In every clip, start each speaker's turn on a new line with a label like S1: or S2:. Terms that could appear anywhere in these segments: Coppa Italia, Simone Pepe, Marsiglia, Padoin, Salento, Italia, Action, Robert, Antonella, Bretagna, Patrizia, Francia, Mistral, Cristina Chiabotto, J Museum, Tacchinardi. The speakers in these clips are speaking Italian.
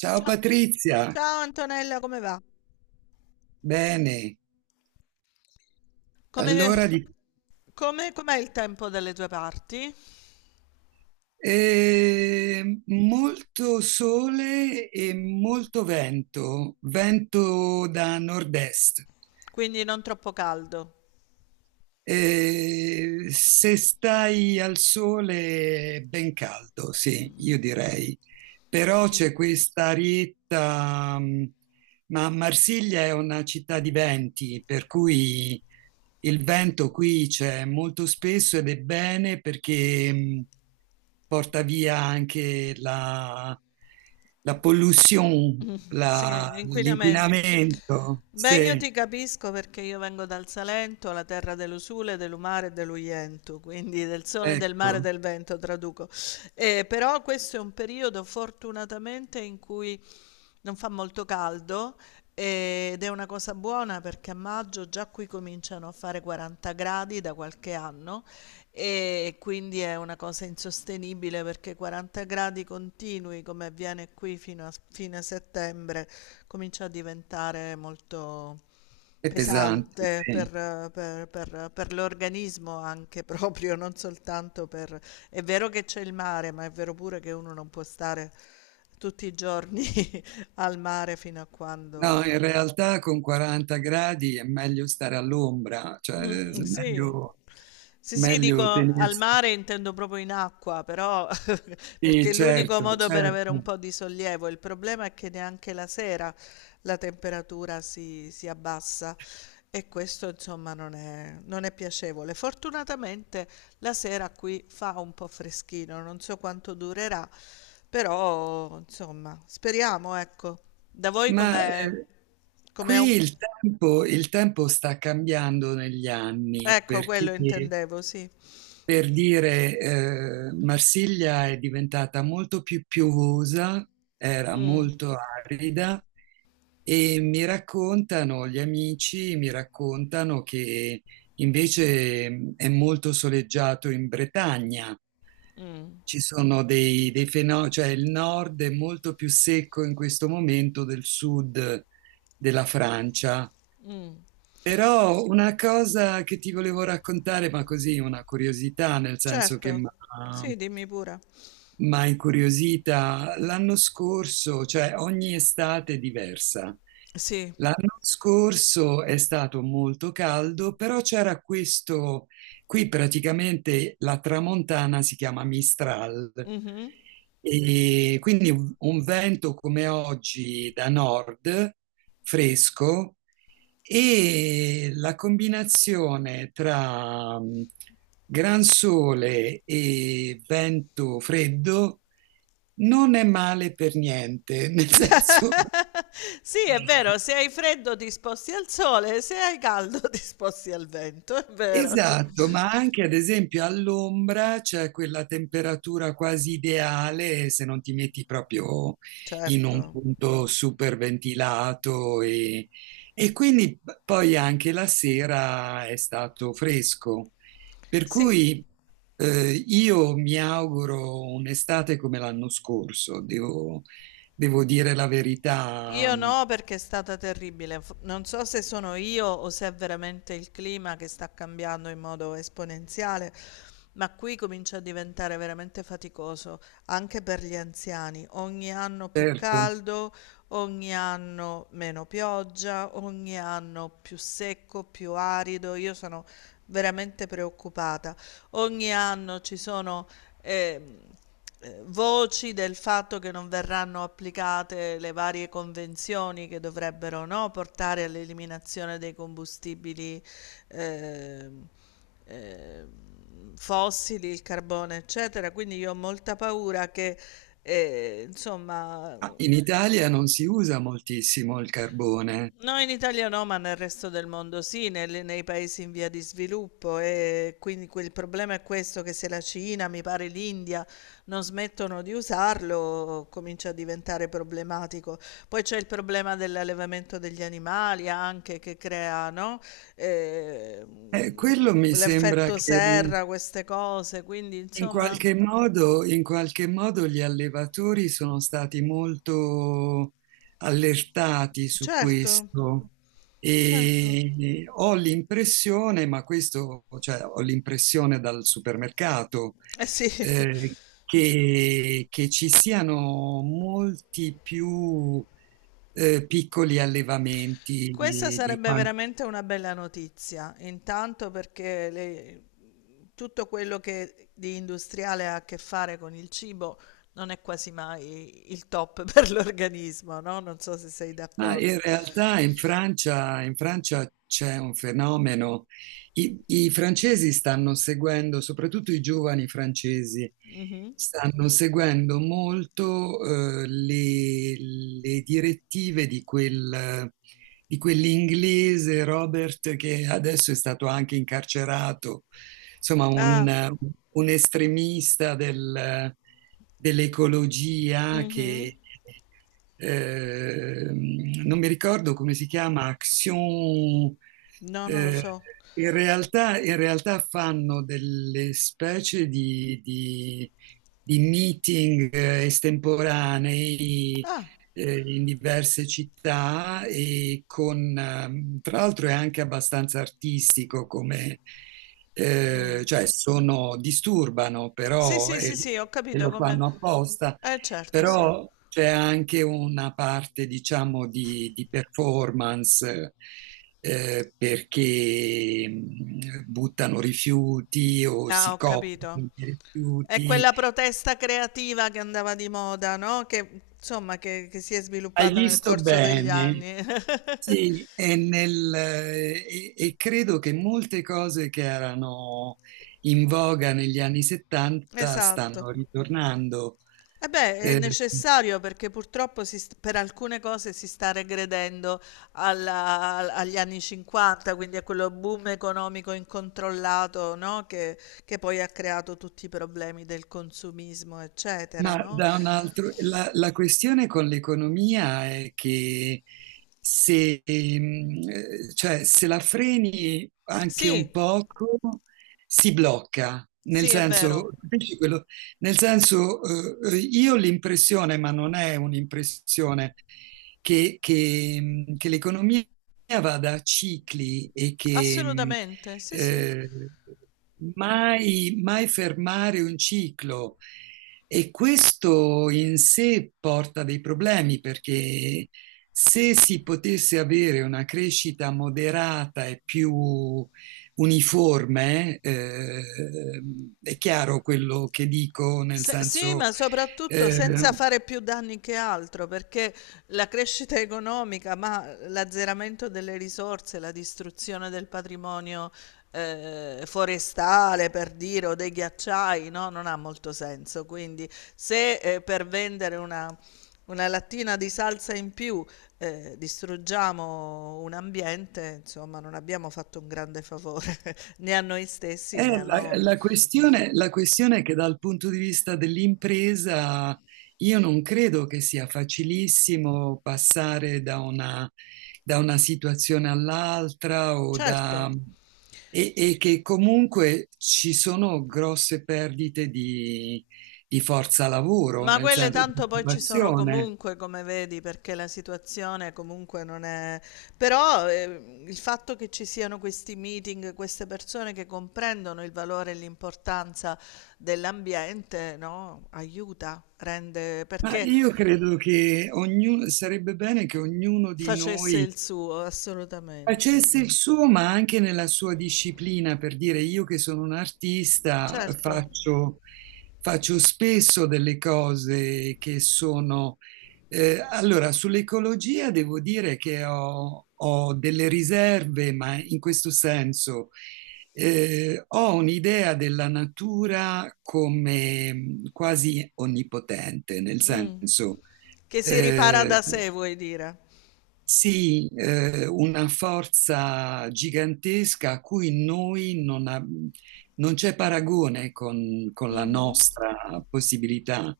S1: Ciao
S2: Ciao,
S1: Patrizia,
S2: ciao Antonella, come va?
S1: bene.
S2: Come,
S1: Allora, di-
S2: com'è il tempo dalle tue parti?
S1: Molto sole e molto vento, vento da nord-est.
S2: Quindi non troppo caldo.
S1: Se stai al sole è ben caldo, sì, io direi. Però c'è questa arietta, ma Marsiglia è una città di venti, per cui il vento qui c'è molto spesso ed è bene perché porta via anche la pollution,
S2: Sì, l'inquinamento.
S1: l'inquinamento.
S2: Beh, io
S1: Sì,
S2: ti capisco perché io vengo dal Salento, la terra dell'usule, dell'umare e dell'uientu, quindi del sole, del mare e
S1: ecco,
S2: del vento, traduco. Però questo è un periodo fortunatamente in cui non fa molto caldo, ed è una cosa buona perché a maggio già qui cominciano a fare 40 180 gradi da qualche anno e quindi è una cosa insostenibile perché 40 gradi continui come avviene qui fino a fine settembre comincia a diventare molto
S1: è pesante,
S2: pesante
S1: sì.
S2: per l'organismo anche proprio, non soltanto per. È vero che c'è il mare, ma è vero pure che uno non può stare tutti i giorni al mare fino a
S1: No,
S2: quando.
S1: in realtà con 40 gradi è meglio stare all'ombra,
S2: Sì. Sì, sì, dico
S1: meglio
S2: al
S1: tenersi.
S2: mare intendo proprio in acqua, però perché
S1: Sì,
S2: è l'unico
S1: certo,
S2: modo per avere un
S1: certo.
S2: po' di sollievo. Il problema è che neanche la sera la temperatura si abbassa e questo insomma non è piacevole. Fortunatamente la sera qui fa un po' freschino, non so quanto durerà, però insomma speriamo, ecco. Da voi
S1: Ma
S2: com'è?
S1: eh,
S2: Com'è
S1: Qui
S2: un
S1: il tempo sta cambiando negli anni.
S2: ecco
S1: Perché
S2: quello intendevo, sì.
S1: Per dire, Marsiglia è diventata molto più piovosa, era
S2: Mh.
S1: molto arida e mi raccontano gli mi raccontano che invece è molto soleggiato in Bretagna.
S2: Mh.
S1: Ci sono dei fenomeni, cioè il nord è molto più secco in questo momento del sud della Francia. Però una cosa che ti volevo raccontare, ma così una curiosità, nel senso che
S2: Certo.
S1: mi
S2: Sì, dimmi pure.
S1: ha incuriosita, l'anno scorso, cioè ogni estate è diversa.
S2: Sì.
S1: L'anno scorso è stato molto caldo, però c'era qui praticamente la tramontana si chiama Mistral,
S2: Mh-mh.
S1: e quindi un vento come oggi da nord fresco, e la combinazione tra gran sole e vento freddo non è male per niente, nel senso.
S2: Sì, è vero, se hai freddo ti sposti al sole, se hai caldo ti sposti al vento, è vero, cioè.
S1: Esatto, ma anche ad esempio all'ombra c'è quella temperatura quasi ideale se non ti metti proprio in un
S2: Certo.
S1: punto super ventilato e quindi poi anche la sera è stato fresco. Per
S2: Sì.
S1: cui io mi auguro un'estate come l'anno scorso, devo dire la verità,
S2: Io no, perché è stata terribile. Non so se sono io o se è veramente il clima che sta cambiando in modo esponenziale, ma qui comincia a diventare veramente faticoso anche per gli anziani. Ogni anno più
S1: certo.
S2: caldo, ogni anno meno pioggia, ogni anno più secco, più arido. Io sono veramente preoccupata. Ogni anno ci sono ehm, voci del fatto che non verranno applicate le varie convenzioni che dovrebbero, no, portare all'eliminazione dei combustibili ehm, ehm, fossili, il carbone, eccetera. Quindi io ho molta paura che, insomma.
S1: Ah, in Italia non si usa moltissimo il carbone.
S2: No, in Italia no, ma nel resto del mondo sì, nei paesi in via di sviluppo e quindi il problema è questo che se la Cina, mi pare l'India, non smettono di usarlo, comincia a diventare problematico. Poi c'è il problema dell'allevamento degli animali anche che crea, no? Eh,
S1: Quello mi sembra
S2: l'effetto
S1: che
S2: serra, queste cose, quindi insomma,
S1: in qualche modo gli allevatori sono stati molto allertati su
S2: certo,
S1: questo,
S2: certo.
S1: e ho l'impressione, ma ho l'impressione dal supermercato,
S2: Eh sì.
S1: eh, che ci siano molti più piccoli allevamenti
S2: Questa
S1: di...
S2: sarebbe veramente una bella notizia, intanto perché tutto quello che di industriale ha a che fare con il cibo non è quasi mai il top per l'organismo, no? Non so se sei
S1: Ma in
S2: d'accordo.
S1: realtà in in Francia c'è un fenomeno. I francesi stanno seguendo, soprattutto i giovani francesi,
S2: Mhm.
S1: stanno seguendo molto eh, le, le direttive di di quell'inglese Robert, che adesso è stato anche incarcerato, insomma
S2: Ah,
S1: un estremista dell'ecologia
S2: mhm.
S1: che eh, non mi ricordo come si chiama, Action.
S2: No, non lo
S1: eh,
S2: so.
S1: In realtà, in realtà fanno delle specie di meeting estemporanei,
S2: Ah,
S1: in diverse città e con, tra l'altro è anche abbastanza artistico come, cioè sono, disturbano
S2: sì, sì, sì, sì, ho
S1: e
S2: capito
S1: lo
S2: come.
S1: fanno apposta,
S2: Certo, sì.
S1: però c'è anche una parte, diciamo, di performance. Perché buttano rifiuti o
S2: Ah,
S1: si
S2: ho
S1: coprono
S2: capito.
S1: di
S2: È
S1: rifiuti.
S2: quella protesta creativa che andava di moda, no? Che insomma, che si è
S1: Hai
S2: sviluppata nel
S1: visto
S2: corso degli
S1: bene?
S2: anni.
S1: Sì, e credo che molte cose che erano in voga negli anni 70
S2: Esatto.
S1: stanno ritornando.
S2: E beh, è
S1: Eh,
S2: necessario perché purtroppo per alcune cose si sta regredendo agli anni 50, quindi a quello boom economico incontrollato, no? Che poi ha creato tutti i problemi del consumismo, eccetera,
S1: Ma
S2: no?
S1: da un altro, la questione con l'economia è che se, mm, cioè, se la freni anche un
S2: Sì,
S1: poco, si blocca. Nel
S2: sì, è vero,
S1: senso, capisci quello? Nel senso, io ho l'impressione, ma non è un'impressione, che l'economia vada a cicli e
S2: assolutamente, sì, sì.
S1: eh, mai, mai fermare un ciclo. E questo in sé porta dei problemi, perché se si potesse avere una crescita moderata e più uniforme, è chiaro quello che dico, nel
S2: Sì,
S1: senso
S2: ma soprattutto
S1: eh,
S2: senza fare più danni che altro, perché la crescita economica, ma l'azzeramento delle risorse, la distruzione del patrimonio forestale, per dire, o dei ghiacciai, no? Non ha molto senso. Quindi, se per vendere una lattina di salsa in più distruggiamo un ambiente, insomma, non abbiamo fatto un grande favore né a noi stessi né al mondo.
S1: La questione è che dal punto di vista dell'impresa io non credo che sia facilissimo passare da una situazione all'altra
S2: Certo.
S1: e che comunque ci sono grosse perdite di forza lavoro,
S2: Ma
S1: nel
S2: quelle
S1: senso di
S2: tanto poi ci sono
S1: occupazione.
S2: comunque, come vedi, perché la situazione comunque non è. Però il fatto che ci siano questi meeting, queste persone che comprendono il valore e l'importanza dell'ambiente, no? Aiuta, rende
S1: Ma
S2: perché
S1: io credo che sarebbe bene che ognuno di
S2: facesse
S1: noi
S2: il suo, assolutamente.
S1: facesse il suo, ma anche nella sua disciplina, per dire io che sono un artista,
S2: Certo.
S1: faccio spesso delle cose che sono... Allora, sull'ecologia devo dire che ho delle riserve, ma in questo senso ho un'idea della natura come quasi onnipotente, nel
S2: Mm.
S1: senso...
S2: Che si ripara
S1: eh,
S2: da sé, vuoi dire?
S1: sì, una forza gigantesca a cui noi non, ab- non c'è paragone con la
S2: Mhm,
S1: nostra possibilità.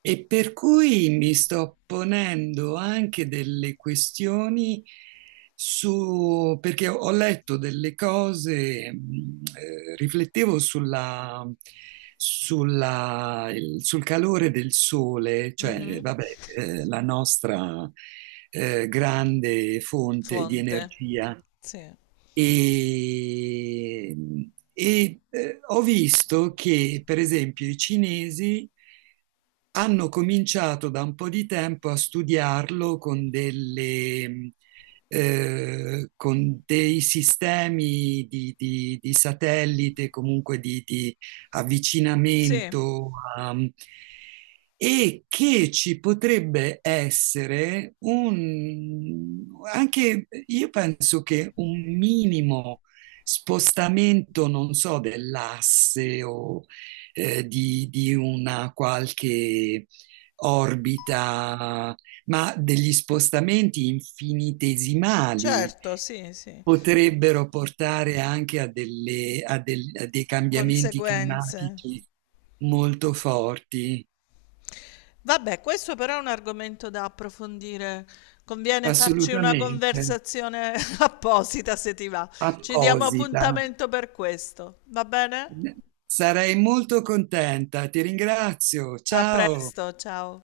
S1: E per cui mi sto ponendo anche delle questioni su, perché ho letto delle cose, riflettevo sulla, sul calore del sole, cioè,
S2: mhm.
S1: vabbè, la nostra grande fonte di
S2: Fonte.
S1: energia.
S2: Sì.
S1: E, Ho visto che, per esempio, i cinesi hanno cominciato da un po' di tempo a studiarlo con con dei sistemi di satellite, comunque di
S2: Sì,
S1: avvicinamento a- e che ci potrebbe essere anche io penso che un minimo spostamento, non so, dell'asse o di una qualche orbita, ma degli spostamenti infinitesimali
S2: certo, sì, sì.
S1: potrebbero portare anche a, delle- a del- a dei cambiamenti
S2: Conseguenze.
S1: climatici molto forti,
S2: Vabbè, questo però è un argomento da approfondire. Conviene farci una
S1: assolutamente,
S2: conversazione apposita se ti va. Ci diamo
S1: apposita.
S2: appuntamento per questo. Va bene?
S1: Sarei molto contenta, ti ringrazio,
S2: A
S1: ciao.
S2: presto, ciao.